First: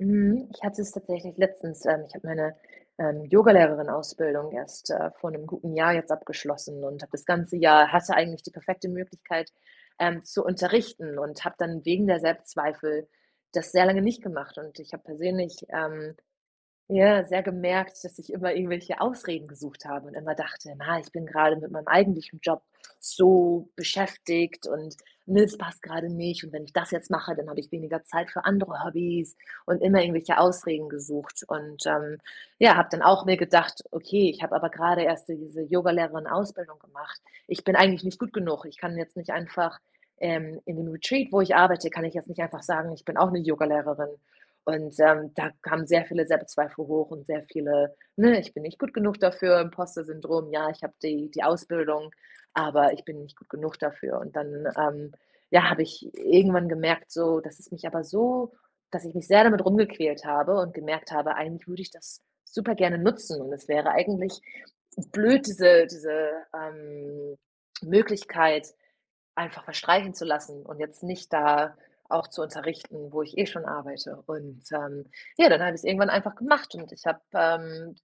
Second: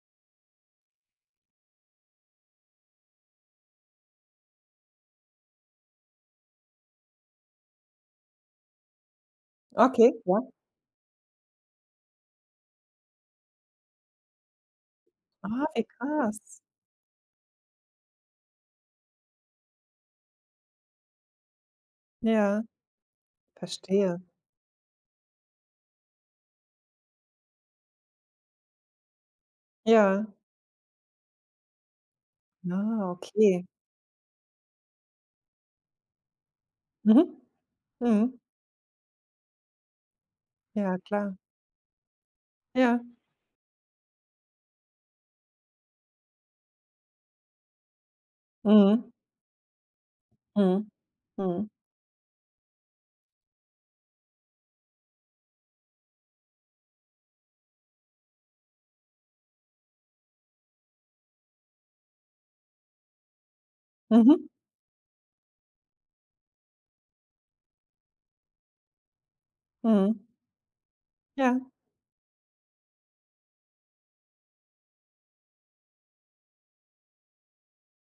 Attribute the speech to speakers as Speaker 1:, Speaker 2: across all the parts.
Speaker 1: Mhm. Ich hatte es tatsächlich letztens. Ähm, ich habe meine, ähm, Yogalehrerin-Ausbildung erst, äh, vor 'nem guten Jahr jetzt abgeschlossen und hab das ganze Jahr hatte eigentlich die perfekte Möglichkeit,
Speaker 2: Okay,
Speaker 1: ähm, zu
Speaker 2: ja.
Speaker 1: unterrichten und habe dann wegen der Selbstzweifel das sehr lange nicht gemacht. Und ich habe
Speaker 2: Ah,
Speaker 1: persönlich,
Speaker 2: wie
Speaker 1: ähm,
Speaker 2: krass.
Speaker 1: ja, sehr gemerkt, dass ich immer irgendwelche Ausreden gesucht habe und immer dachte: „Na, ich bin gerade mit meinem eigentlichen
Speaker 2: Ja.
Speaker 1: Job so
Speaker 2: Verstehe.
Speaker 1: beschäftigt und, ne, das passt gerade nicht, und wenn ich das jetzt mache, dann habe ich weniger Zeit für andere Hobbys“, und immer
Speaker 2: Ja.
Speaker 1: irgendwelche Ausreden gesucht und, ähm, ja, habe dann
Speaker 2: Ah.
Speaker 1: auch mir
Speaker 2: Okay.
Speaker 1: gedacht: „Okay, ich habe aber gerade erst so diese Yogalehrerinnen-Ausbildung gemacht.
Speaker 2: Mhm.
Speaker 1: Ich bin eigentlich nicht gut
Speaker 2: Mhm.
Speaker 1: genug. Ich kann jetzt nicht einfach, ähm in dem
Speaker 2: Ja.
Speaker 1: Retreat,
Speaker 2: Klar.
Speaker 1: wo ich arbeite, kann ich jetzt nicht einfach sagen:
Speaker 2: Ja.
Speaker 1: „Ich bin auch 'ne Yogalehrerin.“ Und, ähm, da kamen sehr viele Selbstzweifel hoch und sehr viele, ne, „ich bin nicht gut
Speaker 2: Mhm.
Speaker 1: genug dafür", Imposter-Syndrom: Ja, ich
Speaker 2: Mhm.
Speaker 1: habe die die
Speaker 2: Mhm.
Speaker 1: Ausbildung, aber ich bin nicht gut genug dafür. Und dann, ähm, ja, habe ich irgendwann gemerkt so, dass es mich aber so dass ich mich sehr damit rumgequält habe und gemerkt habe, eigentlich würde ich das super gerne nutzen. Und das wäre eigentlich
Speaker 2: Mhm.
Speaker 1: blöd, diese diese, ähm, Möglichkeit einfach verstreichen zu
Speaker 2: Mhm.
Speaker 1: lassen und jetzt nicht
Speaker 2: Ja.
Speaker 1: da auch zu unterrichten, wo ich eh schon arbeite. Und, ähm, ja, dann habe ich es irgendwann einfach gemacht und ich hab, ähm,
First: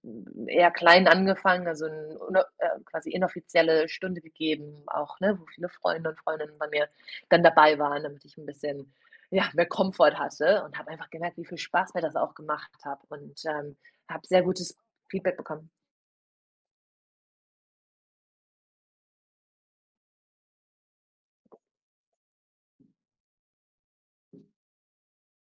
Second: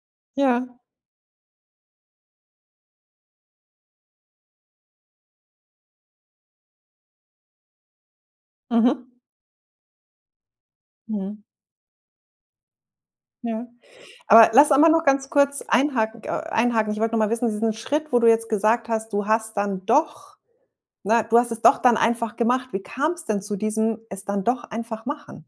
Speaker 1: eher
Speaker 2: Ja.
Speaker 1: klein angefangen, also 'n ne, äh, quasi inoffizielle Stunde gegeben auch, ne, wo viele Freunde und Freundinnen bei mir dann dabei waren, damit ich 'n bisschen,
Speaker 2: Mhm.
Speaker 1: ja, mehr Komfort hatte, und habe einfach gemerkt,
Speaker 2: Mhm.
Speaker 1: wie viel Spaß mir das auch gemacht habe und,
Speaker 2: Ja.
Speaker 1: ähm, habe sehr
Speaker 2: Aber lass
Speaker 1: gutes
Speaker 2: einmal nur ganz
Speaker 1: Feedback
Speaker 2: kurz
Speaker 1: bekommen.
Speaker 2: einhaken, k einhaken. Ich wollte noch mal wissen, diesen Schritt, wo du jetzt gesagt hast, du hast dann doch, ne, du hast es doch dann einfach gemacht. Wie kam's denn zu diesem „es dann doch einfach machen“?